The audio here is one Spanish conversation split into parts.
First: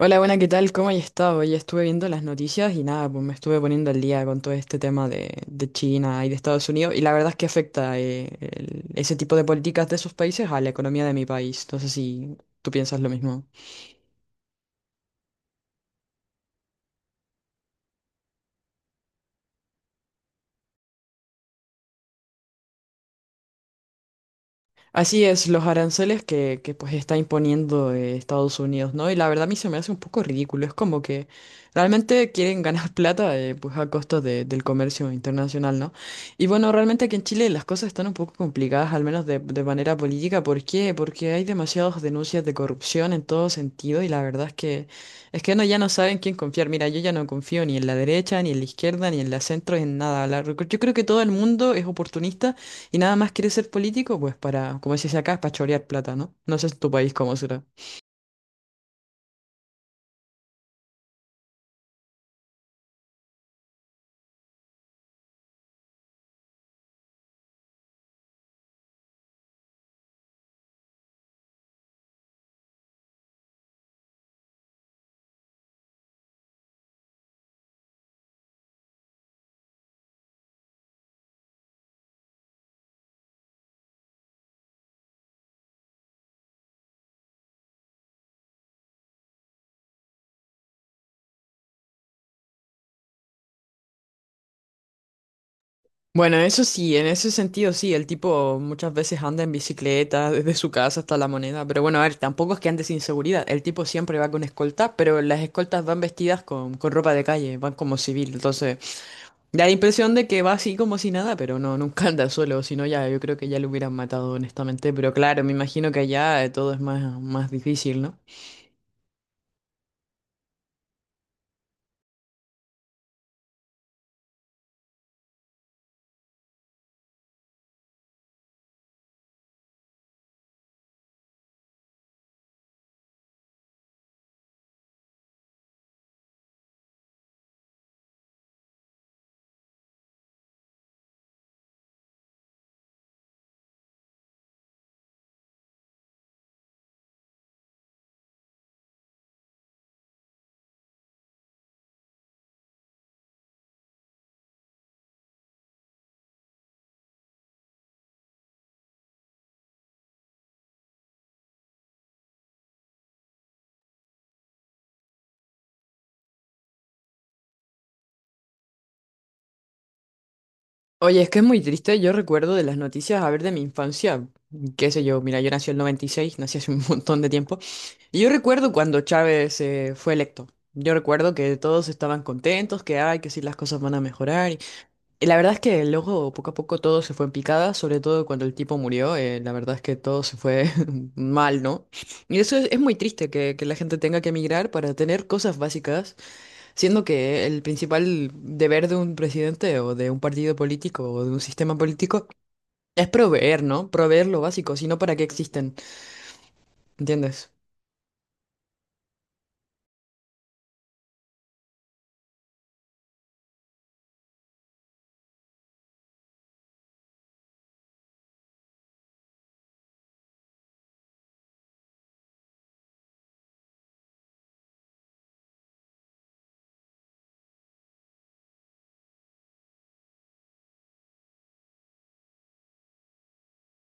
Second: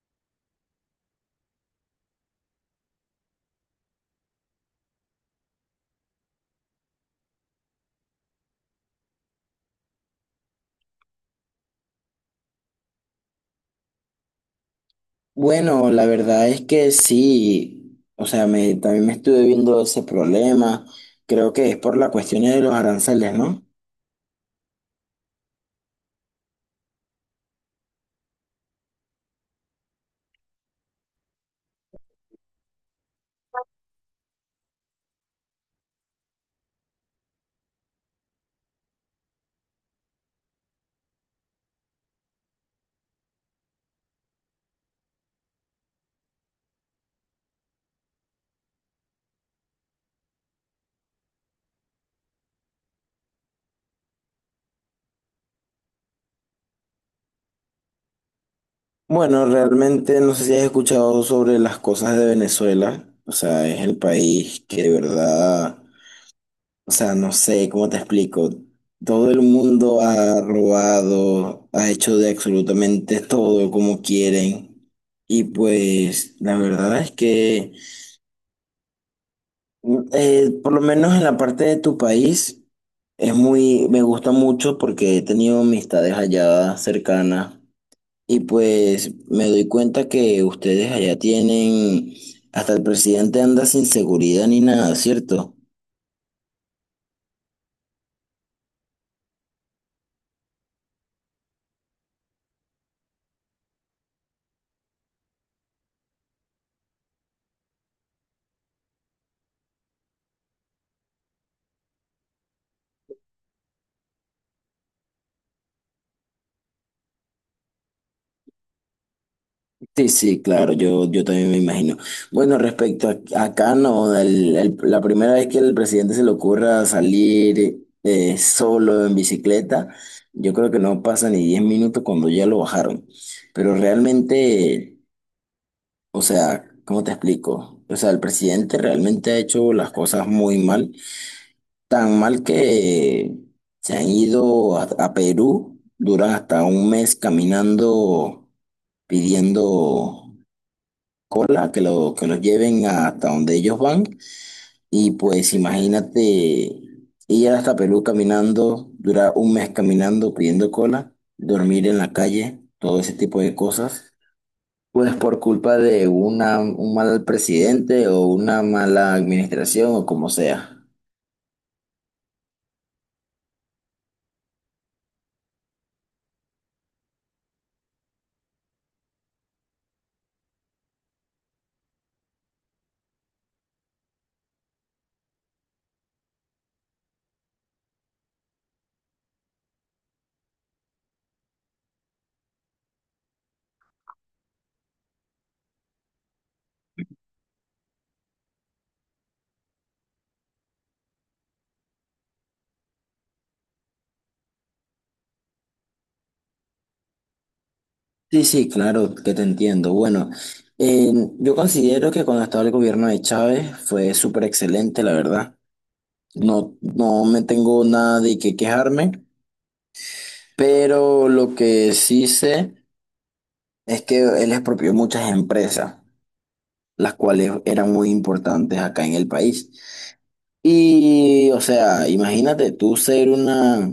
Hola, buena, ¿qué tal? ¿Cómo has estado? Hoy estuve viendo las noticias y nada, pues me estuve poniendo al día con todo este tema de China y de Estados Unidos y la verdad es que afecta ese tipo de políticas de esos países a la economía de mi país. No sé si tú piensas lo mismo. Bueno, la verdad es que sí, o sea, también me estuve viendo ese problema, creo que es por la cuestión de los aranceles, ¿no? Así es, los aranceles pues está imponiendo Estados Unidos, ¿no? Y la verdad a mí se me hace un poco ridículo, es como que realmente quieren ganar plata pues a del comercio internacional, ¿no? Y bueno, realmente aquí en Chile las cosas están un poco complicadas, al menos de manera política. ¿Por qué? Porque hay demasiadas denuncias de corrupción en todo sentido y la verdad es que no, ya no saben quién confiar. Mira, yo ya no confío ni en la derecha, ni en la izquierda, ni en la centro, en nada. Yo creo que todo el mundo es oportunista. Y nada más quieres ser político, pues para, como se dice acá, es para chorear plata, ¿no? No sé en tu país cómo será. Bueno, realmente no sé si has escuchado sobre las cosas de Venezuela, o sea, es el país que de verdad, o sea, no sé cómo te explico, todo el mundo ha robado, ha hecho de absolutamente todo como quieren, y pues la verdad es que... Por lo menos en la parte de tu país es muy, me gusta mucho porque he tenido amistades allá cercanas y pues me doy cuenta que ustedes allá tienen, hasta el presidente anda sin seguridad ni nada, ¿cierto? Bueno, eso sí, en ese sentido sí, el tipo muchas veces anda en bicicleta desde su casa hasta la moneda, pero bueno, a ver, tampoco es que ande sin seguridad, el tipo siempre va con escolta, pero las escoltas van vestidas con ropa de calle, van como civil, entonces da la impresión de que va así como si nada, pero no, nunca anda solo, si no ya yo creo que ya lo hubieran matado honestamente, pero claro, me imagino que allá todo es más difícil, ¿no? Sí, sí, claro, yo también me imagino. Bueno, acá, no, la primera vez que el presidente se le ocurra salir solo en bicicleta, yo creo que no pasa ni 10 minutos cuando ya lo bajaron. Pero realmente, o sea, ¿cómo te explico? O sea, el presidente realmente ha hecho las cosas muy mal, tan mal que se han ido a Perú, duran hasta un mes caminando pidiendo cola, que los lleven hasta donde ellos van. Y pues imagínate ir hasta Perú caminando, durar un mes caminando pidiendo cola, dormir en la calle, todo ese tipo de cosas. Pues por culpa de un mal presidente o una mala administración o como sea. Oye, es que es muy triste. Yo recuerdo de las noticias, a ver, de mi infancia, qué sé yo, mira, yo nací en el 96, nací hace un montón de tiempo. Y yo recuerdo cuando Chávez fue electo. Yo recuerdo que todos estaban contentos, que ay, que sí, las cosas van a mejorar. Y la verdad es que luego, poco a poco, todo se fue en picada, sobre todo cuando el tipo murió. La verdad es que todo se fue mal, ¿no? Y eso es muy triste, que la gente tenga que emigrar para tener cosas básicas. Siendo que el principal deber de un presidente o de un partido político o de un sistema político es proveer, ¿no? Proveer lo básico, si no, ¿para qué existen? ¿Entiendes? Sí, sí, claro, que te entiendo. Bueno, eh, yo considero que cuando estaba el gobierno de Chávez fue súper excelente, la verdad. No, no me tengo nada de qué quejarme. Pero lo que sí sé es que él expropió muchas empresas, las cuales eran muy importantes acá en el país. Y, o sea, imagínate tú ser una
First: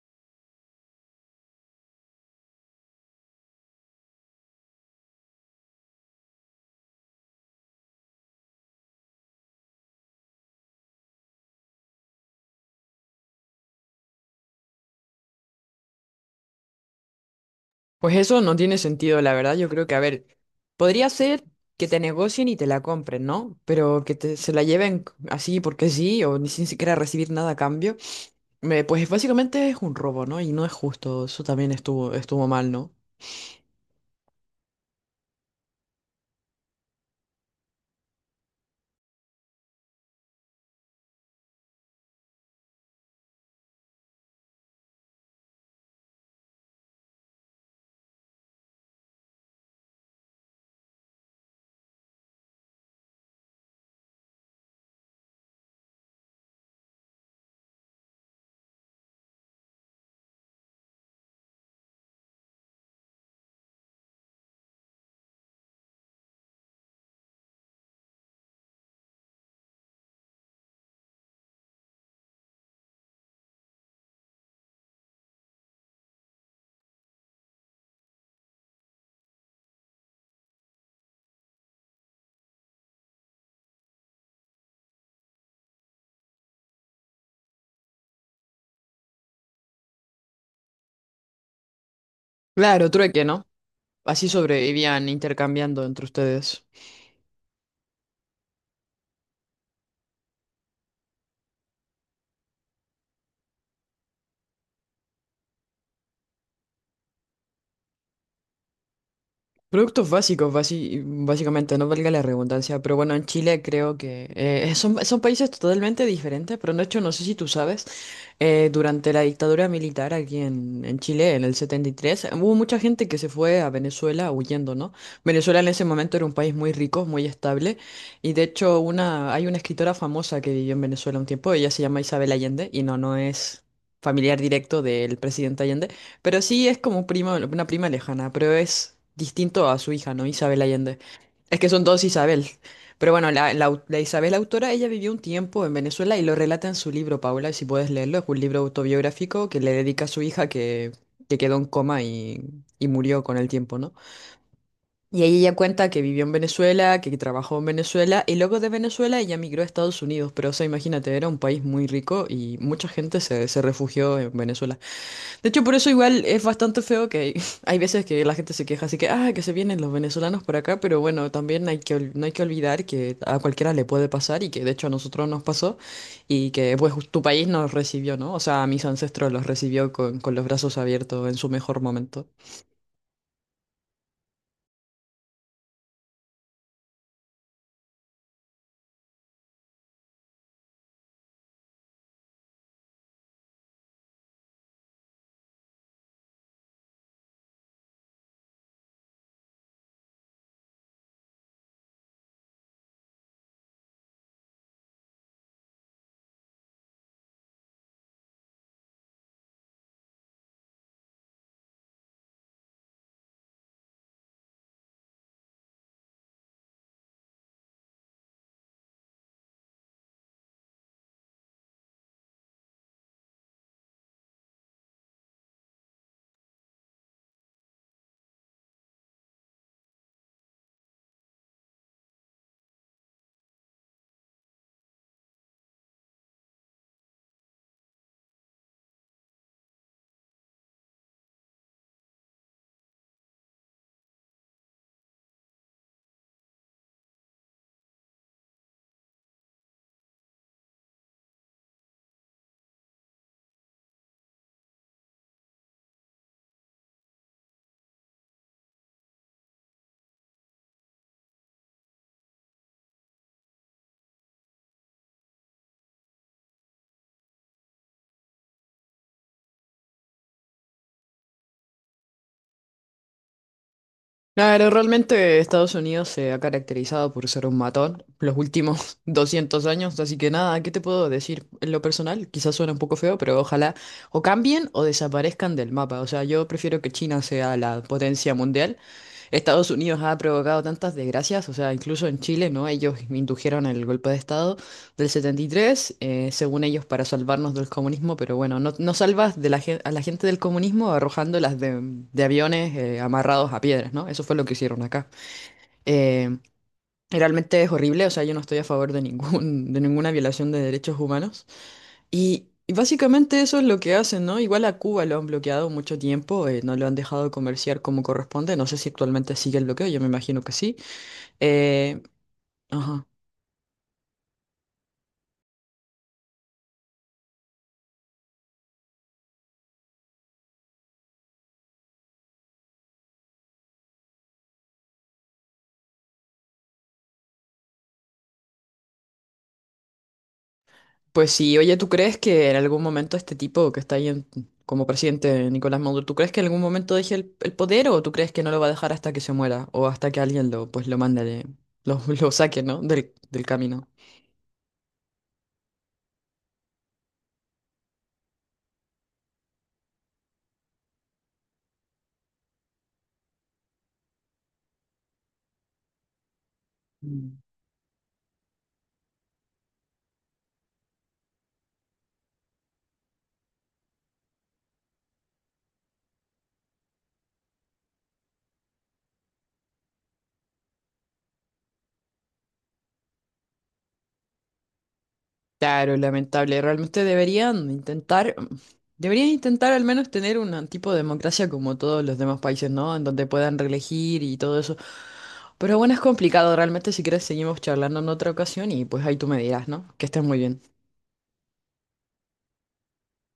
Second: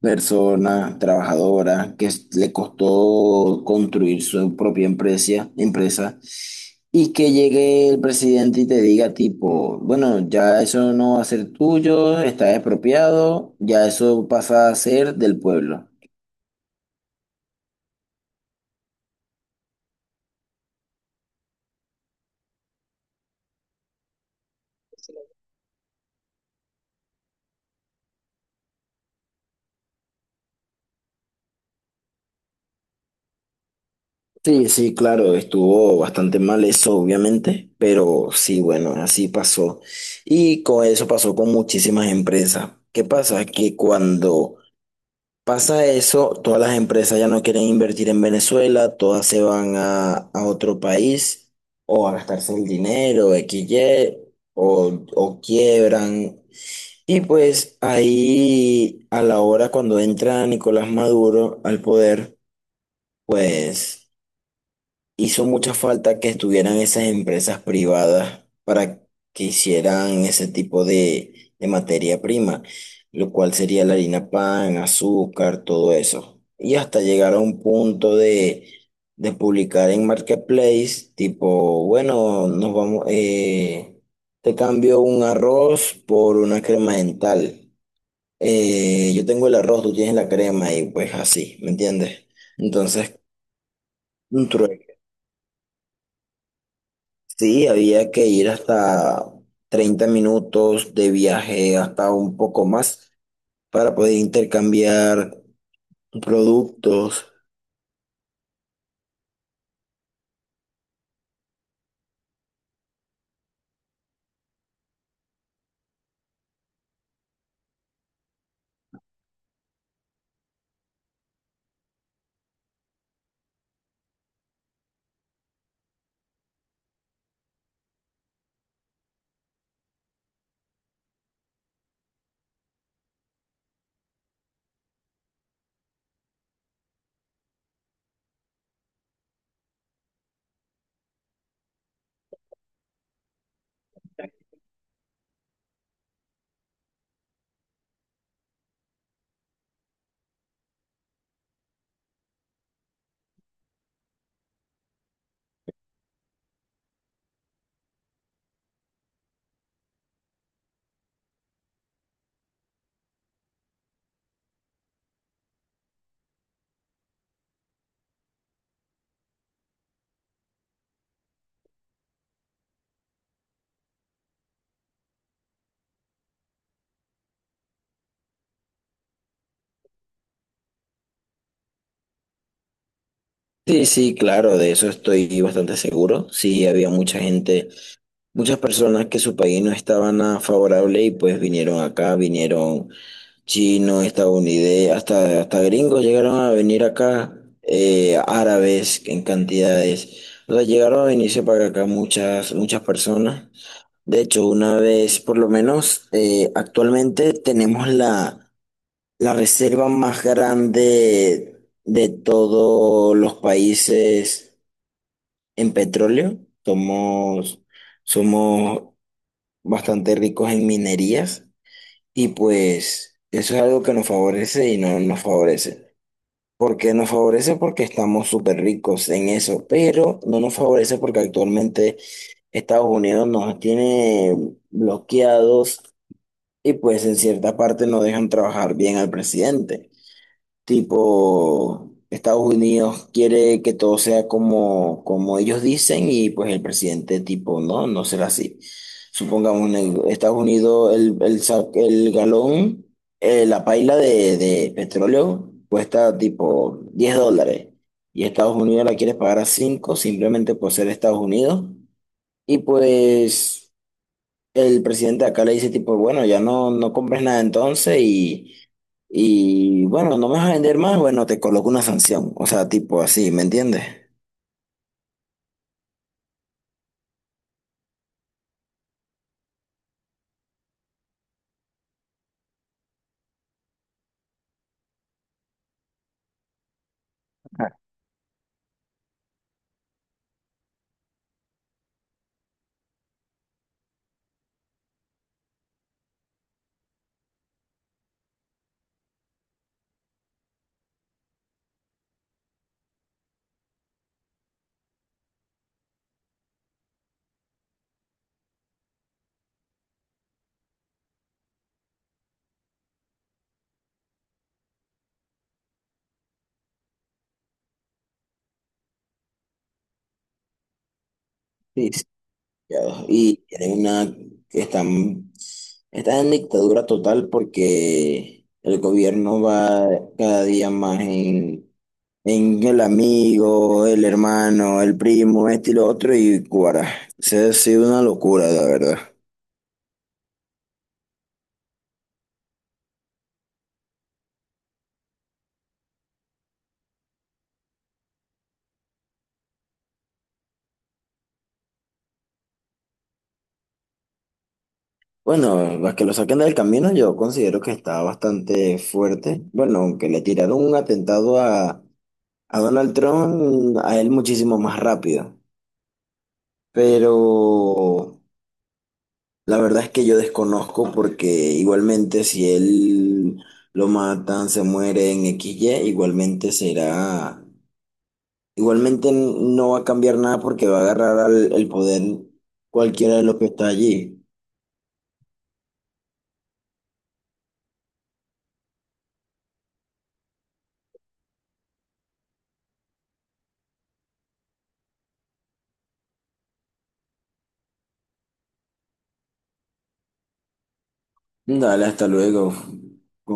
persona trabajadora que le costó construir su propia empresa, empresa y que llegue el presidente y te diga tipo, bueno, ya eso no va a ser tuyo, está expropiado, ya eso pasa a ser del pueblo. Pues eso no tiene sentido, la verdad. Yo creo que, a ver, podría ser que te negocien y te la compren, ¿no? Pero que te, se la lleven así porque sí o ni sin siquiera recibir nada a cambio, pues básicamente es un robo, ¿no? Y no es justo. Eso también estuvo mal, ¿no? Sí, sí, claro, estuvo bastante mal eso, obviamente, pero sí, bueno, así pasó. Y con eso pasó con muchísimas empresas. ¿Qué pasa? Que cuando pasa eso, todas las empresas ya no quieren invertir en Venezuela, todas se van a otro país o a gastarse el dinero, X, Y, o quiebran. Y pues ahí, a la hora cuando entra Nicolás Maduro al poder, pues... Hizo mucha falta que estuvieran esas empresas privadas para que hicieran ese tipo de materia prima, lo cual sería la harina pan, azúcar, todo eso. Y hasta llegar a un punto de publicar en Marketplace, tipo, bueno, nos vamos, te cambio un arroz por una crema dental. Yo tengo el arroz, tú tienes la crema y pues así, ¿me entiendes? Claro, Entonces, trueque, ¿no? Así un trueque. sobrevivían intercambiando entre ustedes. Sí, había que ir hasta 30 minutos de viaje, hasta un poco más, para poder intercambiar productos. Productos básicos, básicamente, no valga la redundancia, pero bueno, en Chile creo que son países totalmente diferentes, pero de hecho no sé si tú sabes, durante la dictadura militar aquí en Chile, en el 73 hubo mucha gente que se fue a Venezuela huyendo, ¿no? Venezuela en ese momento era un país muy rico, muy estable, y de hecho una, hay una escritora famosa que vivió en Venezuela un tiempo, ella se llama Isabel Allende, no es familiar directo del presidente Allende. Pero sí es como prima, una prima lejana, pero es distinto a su hija, ¿no? Isabel Allende. Es que son dos Isabel. Pero bueno, la Isabel autora, ella vivió un tiempo en Venezuela y lo relata en su libro, Paula, si puedes leerlo. Es un libro autobiográfico que le dedica a su hija que quedó en coma y murió con el tiempo, ¿no? Y ahí ella cuenta que vivió en Venezuela, que trabajó en Venezuela y luego de Venezuela ella migró a Estados Unidos. Pero o sea, imagínate, era un país muy rico y mucha gente se refugió en Venezuela. De hecho, por eso igual es bastante feo que hay veces que la gente se queja, así que, ah, que se vienen los venezolanos por acá, pero bueno, también hay no hay que olvidar que a cualquiera le puede pasar y que de hecho a nosotros nos pasó y que pues tu país nos recibió, ¿no? O sea, a mis ancestros los recibió con los brazos abiertos en su mejor momento. Sí, sí, claro, de eso estoy bastante seguro. Sí, había mucha gente, muchas personas que su país no estaba nada favorable y pues vinieron acá, vinieron chinos, estadounidenses, hasta gringos llegaron a venir acá, árabes en cantidades. O sea, llegaron a venirse para acá muchas, muchas personas. De hecho, una vez, por lo menos, actualmente tenemos la reserva más grande de todos los países en petróleo. Somos, somos bastante ricos en minerías y pues eso es algo que nos favorece y no nos favorece. ¿Por qué nos favorece? Porque estamos súper ricos en eso, pero no nos favorece porque actualmente Estados Unidos nos tiene bloqueados. Y pues en cierta parte no dejan trabajar bien al presidente. Tipo, Estados Unidos quiere que todo sea como, como ellos dicen y pues el presidente tipo, no, no será así. Supongamos en Estados Unidos el galón, la paila de petróleo cuesta tipo $10 y Estados Unidos la quiere pagar a 5 simplemente por ser Estados Unidos. Y pues el presidente acá le dice tipo, bueno, ya no, no compres nada entonces y bueno, no me vas a vender más, bueno, te coloco una sanción. O sea, tipo así, ¿me entiendes? Claro, realmente Estados Unidos se ha caracterizado por ser un matón los últimos 200 años, así que nada, ¿qué te puedo decir? En lo personal, quizás suena un poco feo, pero ojalá o cambien o desaparezcan del mapa. O sea, yo prefiero que China sea la potencia mundial. Estados Unidos ha provocado tantas desgracias, o sea, incluso en Chile, ¿no? Ellos indujeron el golpe de Estado del 73, según ellos, para salvarnos del comunismo, pero bueno, no, no salvas a la gente del comunismo arrojándolas de aviones amarrados a piedras, ¿no? Eso fue lo que hicieron acá. Eh, Realmente es horrible, o sea, yo no estoy a favor de ninguna violación de derechos humanos. Y básicamente eso es lo que hacen, ¿no? Igual a Cuba lo han bloqueado mucho tiempo, no lo han dejado comerciar como corresponde. No sé si actualmente sigue el bloqueo, yo me imagino que sí. Sí, Eh, sí. Ya, ajá. y tienen que están en dictadura total porque el gobierno va cada día más en el amigo, el hermano, el primo, este y lo otro, y Cuara. Se ha sido una locura, la verdad. Pues sí, oye, ¿tú crees que en algún momento este tipo que está como presidente Nicolás Maduro, ¿tú crees que en algún momento deje el poder o tú crees que no lo va a dejar hasta que se muera o hasta que alguien lo, pues, lo mande, de- lo, lo saque, ¿no? Del camino. Bueno, a que lo saquen del camino yo considero que está bastante fuerte. Bueno, aunque le tiraron un atentado a Donald Trump, a él muchísimo más rápido. Pero la verdad es que yo desconozco porque igualmente si él lo matan, se muere en XY, igualmente será, igualmente no va a cambiar nada porque va a agarrar el poder cualquiera de los que está allí. Claro, lamentable. Realmente deberían intentar al menos tener un tipo de democracia como todos los demás países, ¿no? En donde puedan reelegir y todo eso. Pero bueno, es complicado. Realmente, si quieres, seguimos charlando en otra ocasión y pues ahí tú me dirás, ¿no? Que estés muy bien. Dale, hasta luego.